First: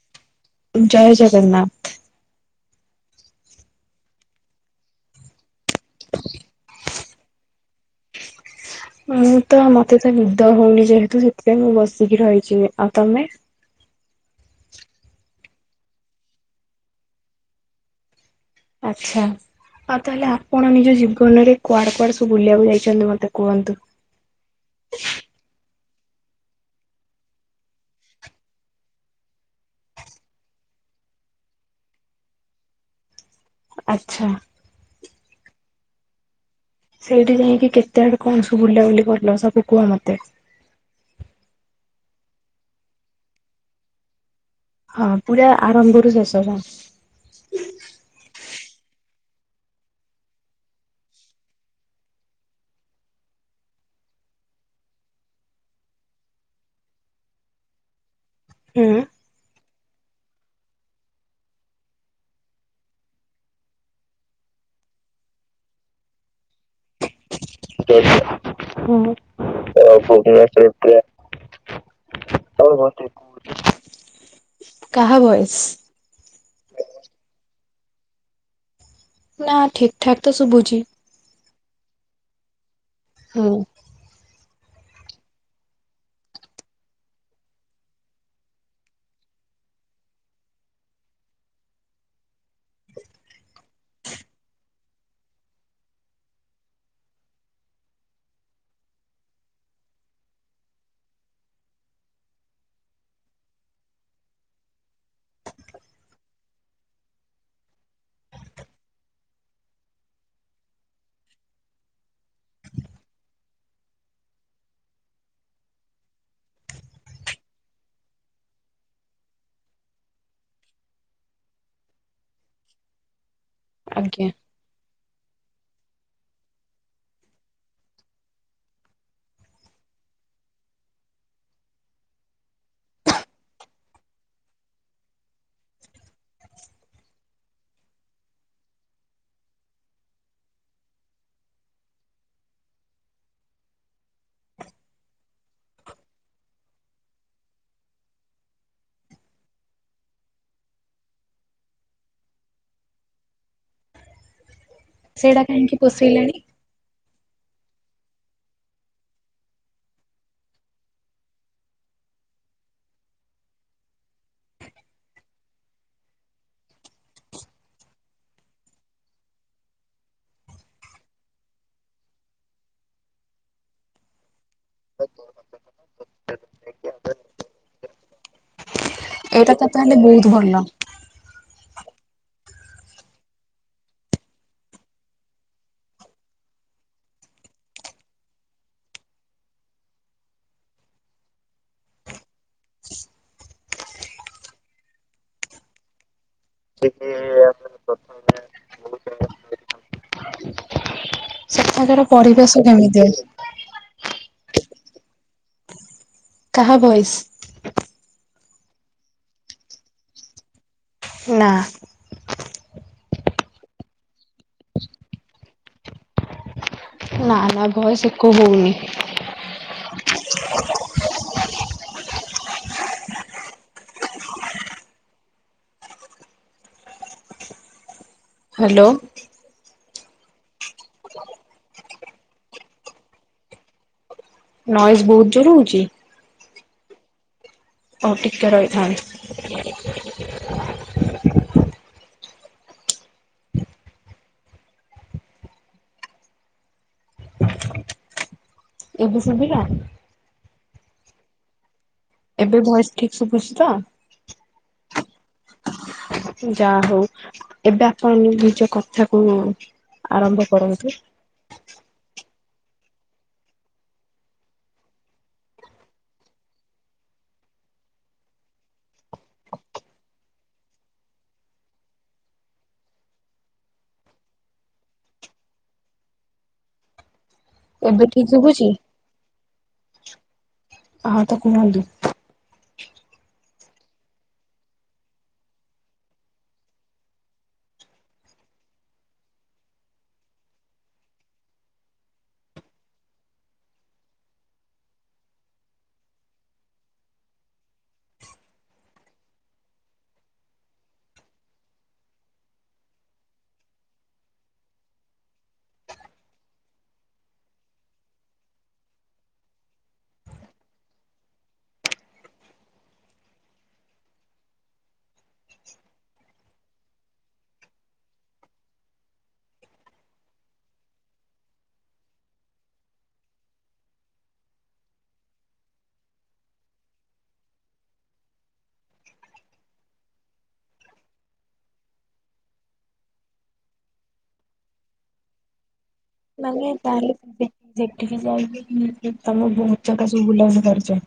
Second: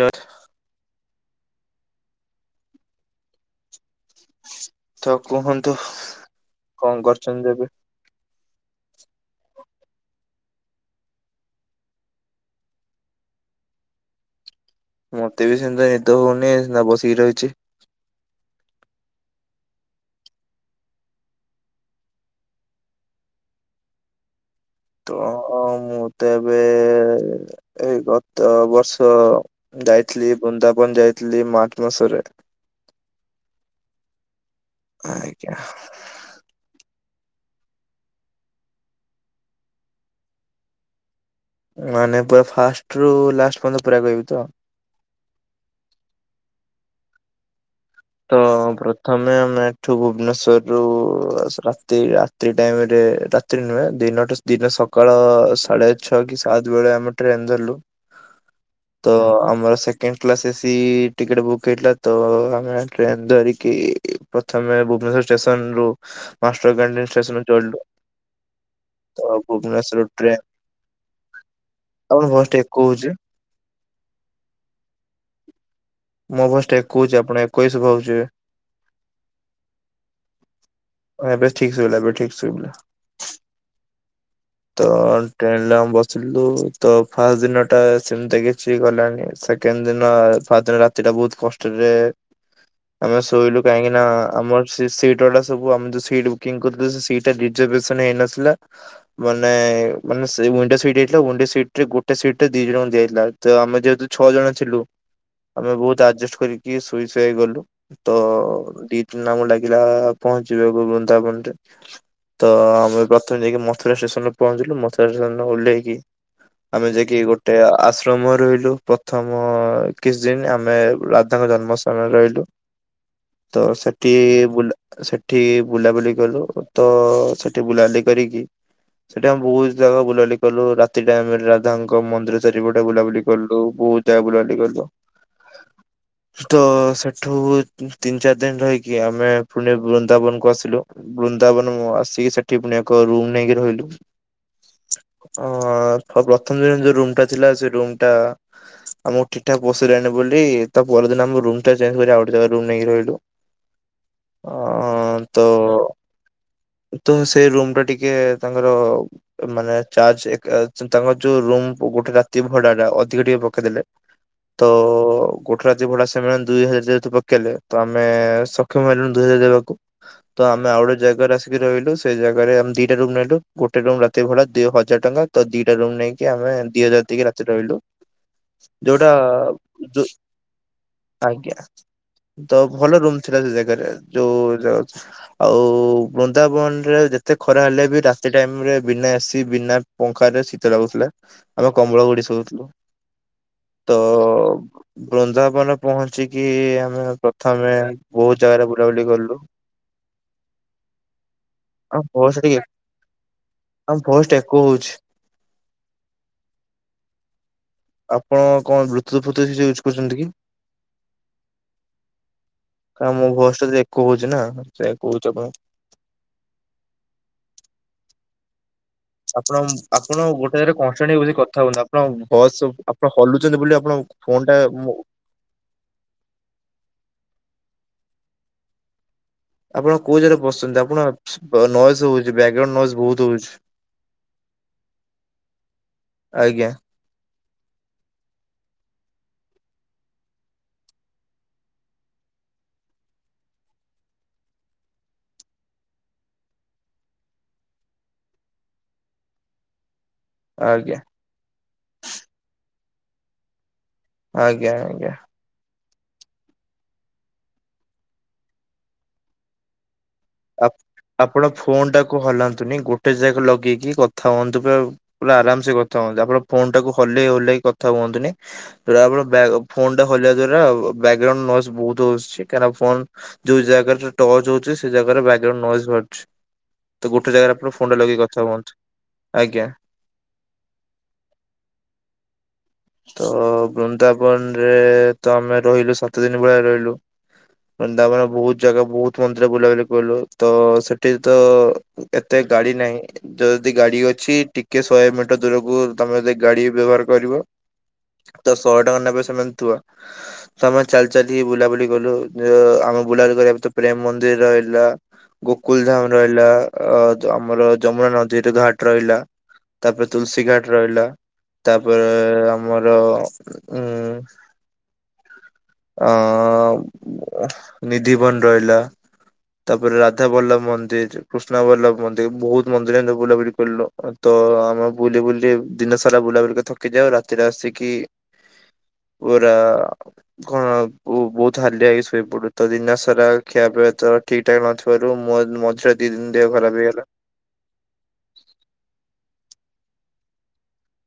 ଜୟ। ନାଥ। ତ କୁହନ୍ତୁ କଣ କରୁଛନ୍ତି ଏବେ? ମୁଁ ତ ମତେ ତ ନିଦ ହଉନି ଯେହେତୁ ସେଥିପାଇଁ ମୁଁ ବସିକି ରହିଛି ଆଉ ତମେ? ମତେ ବି ସେମତିଆ ନିଦ ହଉନି ସେନା ବସିକି ରହିଛି। ଆଚ୍ଛା। ଆଉ ତାହେଲେ ଆପଣ ନିଜ ଜୀବନରେ କୁଆଡେ କୁଆଡେ ସବୁ ବୁଲିବାକୁ ଯାଇଛନ୍ତି ମତେ କୁହନ୍ତୁ। ତ ମୁଁ ତ ଏବେ ଏଇ ଗତ ବର୍ଷ ଯାଇଥିଲି ବୃନ୍ଦାବନ। ଯାଇଥିଲି ମାର୍ଚ୍ଚ ମାସ ରେ। ଆଚ୍ଛା। ଆଜ୍ଞା। ସେଇଠି ଯାଇକି କେତେ ଆଡେ କଣ ସବୁ ବୁଲାବୁଲି କଲ ସବୁ କୁହ ମତେ। ମାନେ ପୁରା ଫାଷ୍ଟ ରୁ ଲାଷ୍ଟ ପର୍ଯ୍ୟନ୍ତ ପୁରା କହିବି ତ। ହଁ ପୁରା ଆରମ୍ଭରୁ ଶେଷ ଯାଏଁ। ତ ପ୍ରଥମେ ଆମେ ଏଠୁ ଭୁବନେଶ୍ୱର ରୁ ରାତି ରାତିି ଟାଇମରେ। ରାତିି ନୁହେଁ ଦିନ ଟା ଦିନ ସକାଳ ସାଢେ ଛଅ କି ସାତ ବେଳେ ଆମେ ଟ୍ରେନ ଧରିଲୁ। ତ ଆମର second class A C ticket book ହେଇଥିଲା ତ ଆମେ ଟ୍ରେନ ଧରିକି ପ୍ରଥମେ ଭୁବନେଶ୍ୱର ଷ୍ଟେସନ ରୁ ମାଷ୍ଟର କ୍ୟାଣ୍ଟିନ ଷ୍ଟେସନ ତ ସେଠି। ଭୁବନେଶ୍ୱର ଟ୍ରେନ [unintelligible] ଆପଣ ଭଏସ ଟା ଇକୋ ହଉଛି। କାହା ଭଏସ? ମୋ ଭଏସ ଟା ଇକୋ ହଉଛି ଆପଣ ଏକୋଇ ଶୁଭା ହଉଚି। ନା ଠିକ୍ ଠାକ୍ ତ ଶୁଭୁଛି। ଏବେ ଠିକ ଶୁଭିଲା ଏବେ ଠିକ ଶୁଭିଲା। ହୁଁ। ତ ଟ୍ରେନରେ ଆମେ ବସିଲୁ ତ ଫାର୍ଷ୍ଟ ଦିନ ଟା ସେମିତି କିଛି ଗଲାନି ସେ କେଣ୍ଡ ଦିନ ଫାର ଦିନ ରାତି ଟା ବହୁତ କଷ୍ଟରେ। ଆମେ ଶୋଇଲୁ କାହିଁକି ନା ଆମ ସେ ସିଟ୍ ଟା ସବୁ ଆମେ ଯଉ ସିଟ୍ ବୁକିଂ କରିଥିଲୁ ସେ ସିଟ୍ ଟା ରିଜ ରିଜର୍ଭେଶନ ହେଇନଥିଲା ମାନେ ମାନେ ସେଇ ୱିଣ୍ଡୋ ସିଟ୍ ହେଇଥିଲା ୱିଣ୍ଡୋ ସିଟ୍ ରେ ଗୋଟେ ରେ ଦି ଦି ଜଣଙ୍କୁ ଦିଆଯାଇଥିଲା ତ ଆମେ ଯେହେତୁ ଛଅ ଜଣ ଥିଲୁ। ଆମେ ବହୁତ ଆଡଜଷ୍ଟ କରିକି ଶୋଇ ଶଇ ଗଲୁ ତ ଦି ତିନି ଆମକୁ ଲାଗିଲା ପହଞ୍ଚି ଯିବାକୁ ବୃନ୍ଦାବନ ରେ। ତ ଆମେ ପ୍ରଥମେ ଯାଇକି ମଥୁରା ଷ୍ଟେସନ ରେ ପହଞ୍ଚିଲୁ ମଥୁରା ଷ୍ଟେସନରେ ଓହ୍ଲେଇକି ଆମେ ଯାଇକି ଗୋଟେ ଆ-ଆଶ୍ରମ ରହିଲୁ ପ୍ରଥମ କି ଦିନ ଆମେ ରାଧାଙ୍କ ଜନ୍ମ ସ୍ଥାନରେ ରହିଲୁ। ତ ସେଠି ଆଜ୍ଞା। ବୁଲା ସେ ସେଠି ବୁଲାବୁଲି କଲୁ ତ ସେଠି ବୁଲାବୁଲି କରିକି। ସେଟା ଆମେ ବହୁତ ଜାଗା ବୁଲାବୁଲି କଲୁ ରାତି ଟାଇମରେ ରାଧାଙ୍କ ମନ୍ଦିର ଚାରିପଟେ ବୁଲାବୁଲି କଲୁ। [unintelligible] ତ ସେଠୁ ତିନି ଚାରି ଦିନ ରହିକି ଆମେ ପୁଣି ବୃନ୍ଦାବନକୁ ଆସିଲୁ। ବୃନ୍ଦାବନ ମୁଁ ଆସିକି ସେଠି ପୁଣି ଏକ ରୁମ ନେଇକି ରହିଲୁ। ଅ ପ୍ରଥମ ଦିନ ଯୋଉ ରୁମ ଟା ଥିଲା ସେ ରୁମ ଟା ଆମକୁ ଠିକ ଠା ପସିଲାଣି ବୋଲି ତା ପରଦିନ ଆମ ରୁମ୍ ଟା ଚେଞ୍ଜ ଆଉ ଗୋଟେ ରୁମ୍ ନେଇକି ରହିଲୁ। ହଁ ତ ସେଇଟା କାହିଁକି ପୋଷେଇଲାଣି? ତ ସେଇ ରୁମ ଟା ଟିକେ ତାଙ୍କର ମାନେ ଚାର୍ଜ ତାଙ୍କର ଯୋଉ ରୁମ ଗେ ଗୋଟେ ରାତି ଭଡା ଅଧିକ ଟିକେ ପକେଇଦେଲେ। ତ ଗୋଟେ ରାତି ଭଡା ସେମାନେ ଦୁଇ ହଜାର ଯେହେତୁ ପକେଇଲେ ତ ଆମେ ସକ୍ଷମ ହେଲୁଣି ଦୁଇ ହଜାର ତ ଆମେ ଆଉ ଗୋଟେ ଜାଗାରେ ଆସିକି ରହିଲୁ ସେଇ ଜାଗାରେ ଦିଟା ରୁମ ନେଲୁ ଗୋଟେ ରୁମ ରାତି ଭ ହଜାର ଟଙ୍କା ତ ଦିଟା ରୁମ ନେଇକି ଆମେ ଦି ହଜାର ଦେଇକି ରାତି ରହିଲୁ ଯୋଉଟା ଏଇଟା ତ ତାହେଲେ ଯୋଉ ବହୁତ ଭଲ। ଆଜ୍ଞା। ତ ଭଲ ରୁମ ଥିଲା ସେ ଜାଗାରେ। ଯୋଉ ଜାଗା ଆଉ ବୃନ୍ଦାବନରେ ଯେତେ ଖରା ହେଲେ ବି ରାତି ଟାଇମ୍ ରେ ବିନା ଏସିି ବିନା ପଙ୍ଖାରେ ଶୀତ ଲାଗୁଥିଲା। ଆମେ କମ୍ବଳ ଗ କ ଶୋଉଥିଲୁ। [inaudible] ତ ବୃନ୍ଦାବନ ପହଞ୍ଚିକି ଆମେ ପ୍ରଥମେ ବହୁତ ଜାଗାରେ ବୁଲାବୁଲି କଲୁ। [inaudible] ଆମ ତାଙ୍କର ପରିବେଶ କେମିତି? ଫୋଷ୍ଟ ଏକ ହଉଛି। କାହା ଭଏସ୍? ଆପଣ କଣ ବ୍ଲୁଥୁଟୁତୁ ୟୁଜ୍ କରୁଛନ୍ତି କି? ନା। କ ମୋ ଘୋଷ ଟା ଏକ ହଉଛି ନା ସେ ହଉଛି ଆପଣ। ନା ନା ଭଏସ୍ ଇକୋ ହଉନି। ଆପଣ ଆପଣ ଗୋଟେ ଜାଗାରେ କନଷ୍ଟାଣ୍ଟ ବସିକି କଥା ହୁଅନ୍ତୁ। ଆପଣ ବସ୍ ଆପଣ ହଲୁଛନ୍ତି ବୋଲି ଆପଣ ଫୋନ ଟା ହ୍ୟାଲୋ। ଆପଣ କୋଉ ଜାଗାରେ ବସୁଛନ୍ତି ଆପଣ ନଏଜ୍ ହଉଛି। ବ୍ୟାକଗ୍ରାଉଣ୍ଡ୍ ନଏଜ୍ ବହୁତ ହଉଛି। ନଏଜ୍ ବହୁତ ଜୋର୍ ରେ ହଉଛି? ଆଜ୍ଞା ହୋଉ ଟିକେ ରହିଥାଆନ୍ତୁ। ଏବେ ସୁଭିଲା? ଆଜ୍ଞା। ଏବେ ଭୟସ୍ ଠିକ୍ ଶୁଭୁଛି ତ? ଆଜ୍ଞା ଆଜ୍ଞା। ଯା ହଉ ଏବେ ଆପଣ ନିଜ କଥାକୁ ଆରମ୍ଭ ଆ କରନ୍ତୁ। ଆପଣ ଫୋନ୍ ଟାକୁ ହଲାନ ନ୍ତୁନି ଗୋଟେ ଜାଗା ଲଗେଇକି କଥା ହୁଅନ୍ତୁ ପୁର ପୁରା ଆରାମ୍ସେ କଥା ହୁଅନ୍ତୁ। ଆପଣ ଫୋନ୍ ଟାକୁ ହଲେଇ ହଲେଇ କଥା ହୁଅନ୍ତୁନି [unintelligible] ବ୍ୟାଗ୍ ଫୋନ୍ ଟା ହଲେଇବା ଦ୍ଵାରା ବ୍ୟାକଗ୍ରାଉଣ୍ଡ ନଏଜ୍ ବହୁତ ହଉଛି। ହେରା ଫୋନ୍ ଯୋଉ ଜାଗାରେ ସେ ଟଚ୍ ହଉଛି ସେ ଜାଗାରେ ବ୍ୟାଗଗ୍ରାଉଣ୍ଡ୍ ନଏଜ୍ ବାହାରୁଛି। ଗୋଟେ ଜାଗାରେ ଆପଣ ଫୋନ୍ ଟା ଏବେ ଲଗେଇକି ଠିକ କଥା ଶୁଭୁଛି? ହୁଅନ୍ତୁ। ଆଜ୍ଞା। ହଁ ତ କୁହନ୍ତୁ। ତ ବୃନ୍ଦାବନ ରେ ତ ଆମେ ରହିଲୁ ସାତ ଦିନ ଭଳିଆ ରହିଲୁ। ତା ମାନେ ବହୁତ ଜାଗା ବହୁତ ମନ୍ଦିର ବୁଲାବୁଲି କରିଲୁ। ତ ସେଠି ତ ଏତେ ଗାଡି ନାହିଁ ଯଦି ଗାଡି ଅଛି ଟିକେ ଶହେ ମିଟର ଦୂରକୁ ତମେ ଯ ଗାଡି ବ୍ୟବହାର କରିବ। [inaudible] ତ ଶହେ ଟଙ୍କା ନେବେ ସେମାନେ ଥୁ ତ ଆମେ ଚାଲି ଚାଲି ବୁଲାବୁଲି କଲୁ। ଆମ ବୁଲାଲି ପ୍ରେମ୍ ମନ୍ଦିର୍ ହେଲା। ଗୋକୁଲ ଧାମ୍ ରହିଲା। ଆମର ଯମୁନା ନଦୀ ଘାଟ୍ ରହିଲା। ତାପରେ ତୁଳସୀ ଘାଟ୍ ରହିଲା। ତାପରେ ଆମର ଉଁ ଆ ନିଧିବନ୍ ରହିଲା। ତାପରେ ରାଧା ବଲ୍ଲଭ ମନ୍ଦିର୍ କୃଷ୍ଣ ବଲ୍ଲଭ ମନ୍ଦିର୍ ବହୁତ ମନ୍ଦିର ଏମ ବୁଲାବୁଲି କରିଲୁ। ତ ତ ଆମେ ବୁଲି ବୁଲି ଦିନ ସାରା ବୁଲା ବୁଲିି କରିକି ଥକି ଯାଉ। ରାତିରେ ଆସିକି ପୁରା କଣ ବହୁତ ହାଲିଆଇ ହେଇକି ଶୋଇପଡୁ। ତ ଦିନ ସାରା ଖିଆ ପିଇବା ତ ଠିକ୍ ଠାକ୍ ନଥିବାରୁ ମଝିରେ ଦି ଦିନ ଦେହ ମାନେ ଖରାପ ହେଇଗଲା। ତାହେଲେ ସେଠିକି ଯାଇକି ତମ ବହୁ ଛା ସ ବୁଲାବୁଲି କରଛ।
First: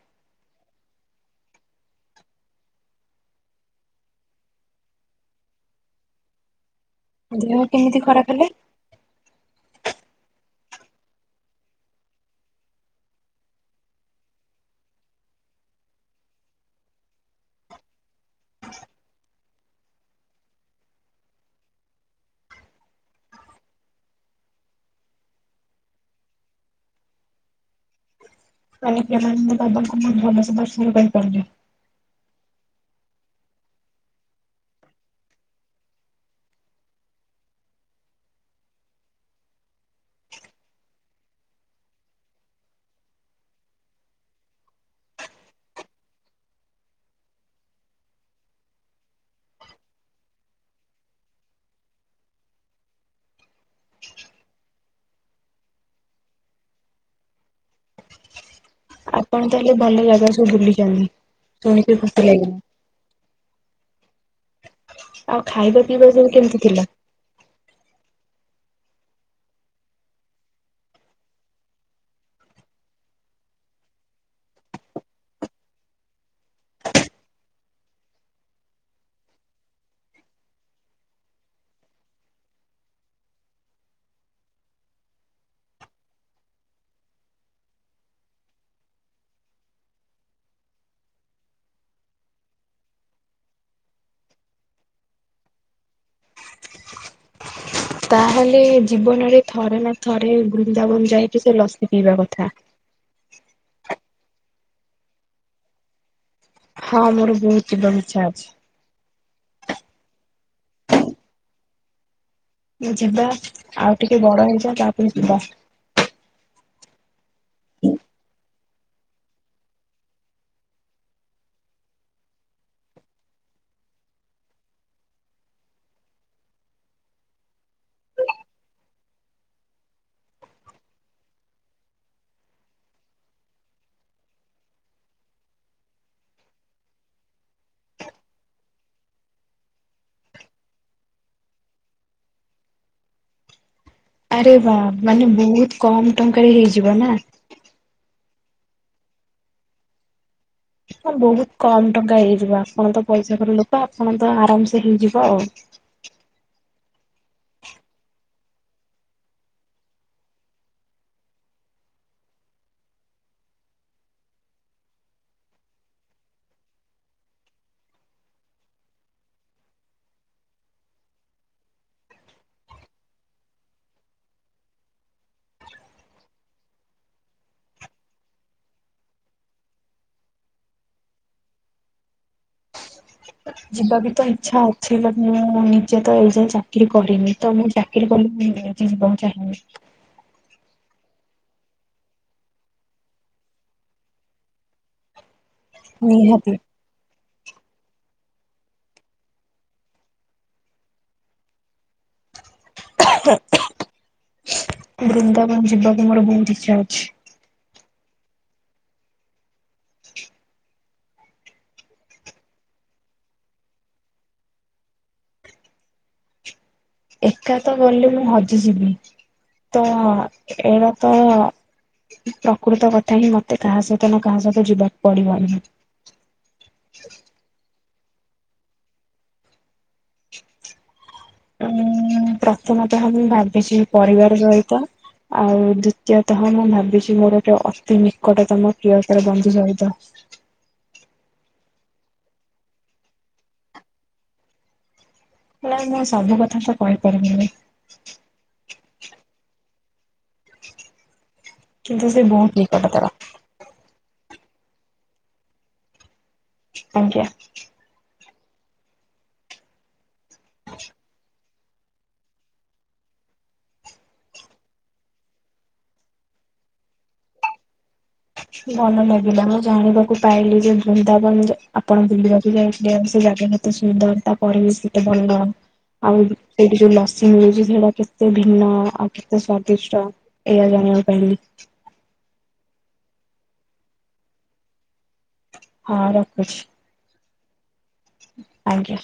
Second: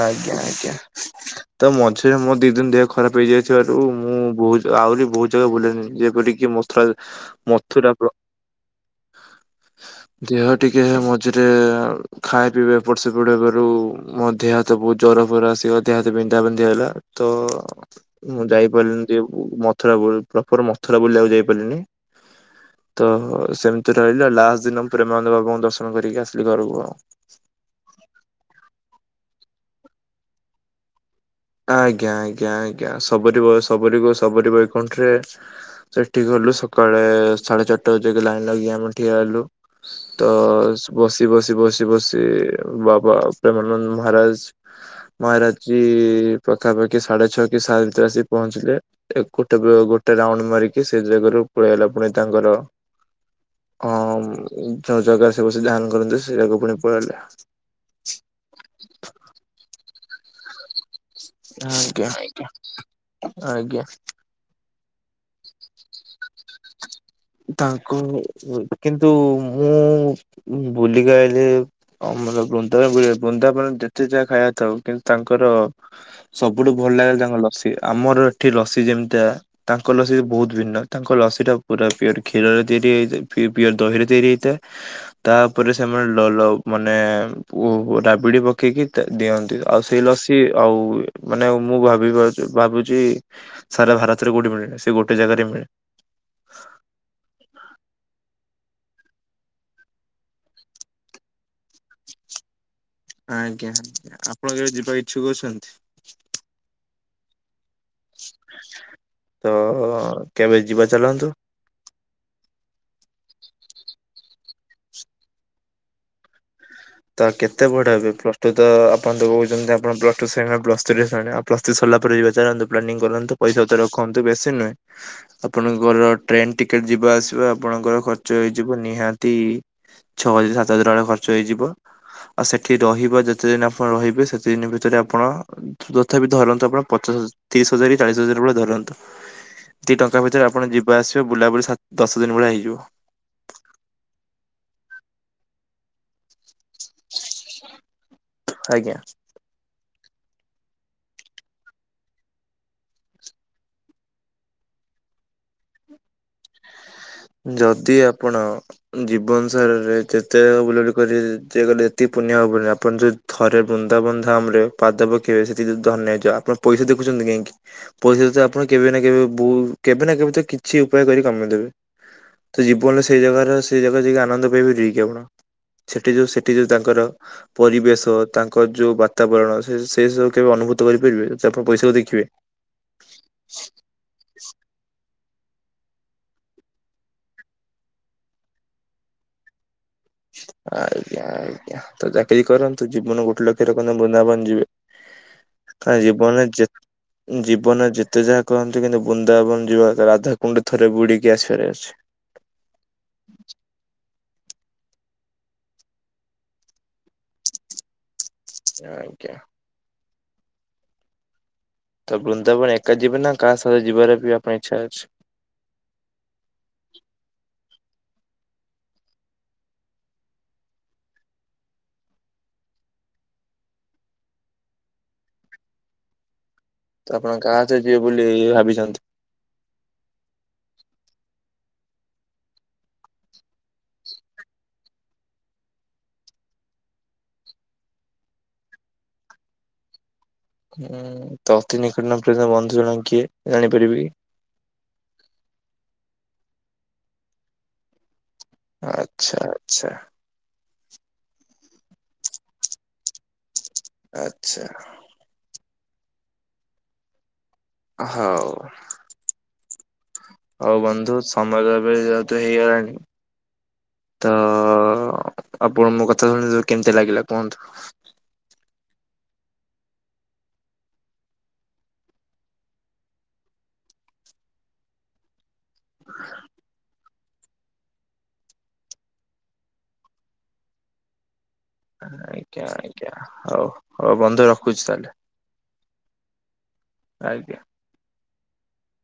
ଆଜ୍ଞା ଆଜ୍ଞା। ତ ମଝିରେ ମୋ ଦି ଦିନ୍ ଦେହ ଖରାପ ହେଇଯାଇଥିବାରୁ ମୁଁ ବହୁତ ଆହୁରି ବହୁତ ଜାଗା ବୁଲି ଯେପର କି ଦେହ ମଥୁରା କେମିତି ଖରାପ ହେଲେ? [unintelligible] ଦେହ ଟିକେ ମଝିରେ ଖାଇବା ପିଇବା ଏପଟ ସେପଟ ହେବାରୁ ଦେହ ହାତ ବହୁତ୍ ଜର ଫର ଆସିବ ଦେହ ହାତ ବିନ୍ଧା ବିନ୍ଧି ହେଲା ତ ମୁଁ ଯାଇପାରିଲିନି। ମଥୁରା ବୁ ପ୍ରପର ମଥୁରା ବୁଲିବାକୁ ଯାଇପାରିଲିନି। ତ ସେମିତି ରହିଲି ଆଉ ଲାଷ୍ଟ ଦିନ ମୁଁ ପରେମାନନ୍ଦ ବାବା ଙ୍କୁ ଦର୍ଶନ କରିକି ଆସିଲି ଘରକୁ ଆଉ। [unintelligible] [unintelligible] ପ୍ରେମାନନ୍ଦ ବାବାଙ୍କୁ ବହୁତ୍ ଭଲ ସେ ଦର୍ଶନ କରିପାରିଲେ। ଆଜ୍ଞା ଆଜ୍ଞା ଆଜ୍ଞା ସବରୀ ସବରୀ ସବରୀ ବୈକୁଣ୍ଠରେ ସେଠି [unintelligible] ସକାଳେ ସାଢେ଼ ଚାରିଟା [unintelligible] ଲାଇନି ଲଗେଇ ଆମେ ଠିଆ ହେଲୁ ତ ବସି ବସି ବସି ବସି ବାବା ପ୍ରେମାନନ୍ଦ ମହାରାଜ୍ ମହାରାଜ୍ ଜୀ ପାଖାପାଖି ସାଢେ ଛଅ କି ସାତେ ରେ ଆସି ପହଞ୍ଚିଲେ ଗୋଟେ ଗୋଟେ ରାଉଣ୍ଡ ମାରିକି ସେଇ ଜାଗାରୁ ପଲେଇ ଆଇଲା ଫୁଣି ତାଙ୍କର ହଁ ଯୋଉ ଜାଗା ସେ ବସି ଧ୍ୟାନ୍ କରନ୍ତି ସେ ଜାଗା ପୁଣି ପଲେଇଆସିଲେ। [inaudible] ଆପଣ ତାହେଲେ ଭଲ ଜାଗା ସବୁ ବୁଲିଚନ୍ତି। ଆଜ୍ଞା ଆଜ୍ଞା ଆଜ୍ଞା। ଆଉ ଖାଇବା ପିଇବା ସବୁ କେମିତି ଥିଲା? ତାଙ୍କୁ କିନ୍ତୁ ମୁଁ ବୁଲିକି ଆଇଲି [unintelligible] ଯେତେ ଯାହା ଖାଇବାକୁ ଥାଉ କିନ୍ତୁ ତାଙ୍କର ସବୁଠୁ ଭଲ ଲାଗେ ତାଙ୍କ ଲସି ଆମର ଏଠି ଲସି ଯେମିତିଆ ତାଙ୍କ ଲସି ବହୁତ୍ ଭିନ୍ନ ତାଙ୍କ ଲସି ଟା ପୁରା ପିଓର କ୍ଷୀରରେ ତିଆରି ହେଇଥାଏ ପିଓର ଦହି ରେ ତିଆରି ହେଇଥାଏ ତାପରେ ସେମାନେ ଲ ଲ ମାନେ [unintelligible] ରାବିଡି଼ ପକେଇକି ଦିଅନ୍ତି ଆଉ ସେଇ ଲସି ଆଉ ମାନେ ମୁଁ ଭାବେ [unintelligible] ଭାବୁଛି ସାରା ଭାରତରେ କୋଉଠି ମିଳେନି ସେ ଗୋଟେ ଜାଗାରେ ମିଳେ। [unintelligible] ତାହେଲେ ଜୀବନରେ ଥରେ ନା ଥରେ ବୃନ୍ଦାବନ ଯାଇକି ସେ ଲସି ପିଇବା କଥା। ଆଜ୍ଞା ଆପଣ କେବେ ଯିବାକୁ ଇଚ୍ଛୁକ ଅଛନ୍ତି? ହଁ ମୋର ବହୁତ୍ ତ କେବେ ଯିବା ଚାଲନ୍ତୁ। ଯିବା ଆଉ ଟିକେ ବଡ଼ ହେଇଯାଅ ତାପରେ ଯିବା। ତ କେତ ବଡ଼ ହେବେ ପ୍ଲସ ଟୁ ତ ଆପଣ ତ କହୁଛନ୍ତି ଆପଣ ପ୍ଲସ୍ ଟୁ ପ୍ଲସ ଥ୍ରୀ [unintelligible] ଗଲା ପରେ ଯିବା ଚାଲନ୍ତୁ ପ୍ଲାନିଂ କରନ୍ତୁ ପଇସା ପତ୍ର ରଖନ୍ତୁ ବେଶୀ ନୁହେଁ ଆପଣଙ୍କର ଟ୍ରେନ ଟିକେଟ୍ ଯିବା ଆସିବା ଆପଣଙ୍କର ଖର୍ଚ୍ଚ ହେଇଯିବ ନିହାତି ଛଅ ହଜାର ସାତ ହଜାର [unintelligible] ଖର୍ଚ୍ଚ ହେଇଯିବ। ହଁ ଆଉ ସେଠି ରହିବ ଯେତେ ଦିନ୍ ଆପଣ ରହିବେ ସେତେ ଦିନ୍ ଭିତରେ ଆପଣ ତଥାପି ଧରନ୍ତୁ ଆପଣ ପଚାଶ ତିରିଶି ହଜାର କି ଚାଳିଶି ହଜାର ଭଲିଆ ଧରନ୍ତୁ। ଏତିକି ଟଙ୍କା ଭିତରେ ଆପଣ ଯିବା ଆସିବେ ବୁଲାବୁଲି ଦଶ ଦିନ୍ ଭଳିଆ ହେଇଯିବ। ଆରେ ବା ମାନେ ବହୁତ୍ କମ ଟଙ୍କାରେ ହେଇଯିବ ନା? ଆଜ୍ଞା। ହଁ ବହୁତ୍ କମ ଟଙ୍କା ହେଇଯିବ ଆପଣ ତ ପଇସା ଘର ଲୋକ ଆପଣ ତ ଆରାମସେ ହେଇଯିବ ଆଉ। [inaudible] ଯଦି ଆପଣ ଜୀବନ ସାରରେ ଯେତେ ବୁଲାବୁଲି କରି [unintelligible] ପୁଣ୍ୟ ହବନି ଆପଣ ଯଦି ଥରେ ବୃନ୍ଦାବନ ଧାମ୍ ରେ ପାଦ ପକେଇବେ [unintelligible] ଧନ୍ୟ ହେଇଯିବ ଆପଣ ପଇସା ଦେଖୁଛନ୍ତି। କାହିଁକି ପଇସା ପତ୍ର ଆପଣ କେବେ ନା କେବେ ନା କେବେ ତ କିଛି ଉପାୟ କରି କମେଇଦେବେ। ତ ଜୀବନରେ ସେଇ ଜାଗାର ସେଇ ଜାଗା ଯାଇକି ଆନନ୍ଦ ପାଇ ପାରିବେ କି ଆପଣ? ସେଠି ଯୋଉ ସେଠି ଯୋଉ ତାଙ୍କର ପରିବେଶ ତାଙ୍କର ଯୋଉ ବାତାବରଣ ସେ ସବୁ କେବେ ଅନୁ [unintelligible] କରିପାରିବେ ସିଏ ଆପଣଙ୍କ ପଇସାକୁ ଦେଖିବେ। ଯିବା ବି ତ ଇଚ୍ଛା ଅଛି [unintelligible] ମୁଁ ନିଜେ ତ ଏ ଯାଏ ଚାକିରୀ କରିନି ତ ମୁଁ ଚାକିରୀ [unintelligible] ଯିବାକୁ ଚାହେଁନି। ଆଜ୍ଞା ଆଜ୍ଞା ତ ଚାକିରୀ କରନ୍ତୁ ଜୀବନ ଗୋଟେ ଲକ୍ଷ୍ୟ ରଖନ୍ତୁ ବୃନ୍ଦାବନ ଯିବି। ତା ଜୀବନ ନିହାତି। ଯେ ଜୀବନ ଯେତେ ଯାହା କହନ୍ତି କିନ୍ତୁ ବୃନ୍ଦାବନ ଯିବ ରା-ରାଧାକୁଣ୍ଡ ଥରେ ବୁଡିକି ଆସିବାର ଅଛି [inaudible] ବୃନ୍ଦାବନ ଯିବାକୁ ମୋର ବହୁତ ଇଚ୍ଛା ଅଛି। ଆଜ୍ଞା। ତ ବୃନ୍ଦାବନ ଏକା ଯିବେ ନା କାହା ସହ ଯିବାର ବି ଆପଣ ଇଚ୍ଛା ଅଛି? [inaudible] ଏକା ତ ଗଲେ ମୁଁ ହଜିଯିବି ତ ଏଇଟା ତ। ପ୍ରକୃତ କଥା ହିଁ ମତେ କାହା ସହିତ ନା କାହା ସହିତ ଯିବାକୁ ପଡିବ ହିଁ। ତ ଆପଣ କାହା ସହ ଯିବେ ବୋଲି ଭାବିଛନ୍ତି? ଉଁ ପ୍ରଥମତଃ ମୁଁ ଭାବିଛି ପରିବାର ସହିତ। ଆଉ ଦ୍ଵିତୀୟତଃ ମୁଁ ଭାବିଛି ମୋର ଗୋଟେ ଅତି ନିକଟତମ ପ୍ରିୟତର ବନ୍ଧୁ ସହିତ। ହୁଁ ତ ଅତି ନିକଟତମ ପ୍ରିୟତର ବନ୍ଧୁ ଜଣକ କିଏ ଜାଣିପାରିବି କି? ନାଇ ମୁଁ ସବୁ କଥା ତ କହିପାରିବିନି। ଆଚ୍ଛା ଆଚ୍ଛା। କିନ୍ତୁ ସେ ବହୁତ୍ ନିକଟତର। ଆଚ୍ଛା। ଆଜ୍ଞା। ହଉ। ହଉ ବନ୍ଧୁ ସମୟ ଏବେ ଯେହେତୁ ହେଇଗଲାଣି। ତ ଆପଣ ମୋ କଥା ଶୁଣି କେମିତିଆ ଲାଗିଲା କୁହନ୍ତୁ? ଭଲ ଲାଗିଲା ମୁଁ ଜାଣିବାକୁ ପାଇଲି ଯେ ବୃନ୍ଦାବନ ଆପଣ ବୁଲିବାକୁ ଯାଇଥିଲେ ଆଉ ସେ ଜାଗା ଏତେ ସୁନ୍ଦର ତାପରେ ବି ସେତେ ଭଲ ଆଉ ସେଇଠି ଯୋଉ ଲ ସି ମିଳୁଚି ସେଇଟା କେତେ ଭିନ୍ନ ଆଉ କେତେ ସ୍ଵାଦିଷ୍ଟ ଏଇଆ ଜାଣିବାକୁ ପାଇଲି। ଆଜ୍ଞା ଆଜ୍ଞା ହଉ ହଉ ବନ୍ଧୁ ରଖୁଛି ତାହେଲେ। ହଁ ରଖୁଛି। ଆଜ୍ଞା। ଆଜ୍ଞା।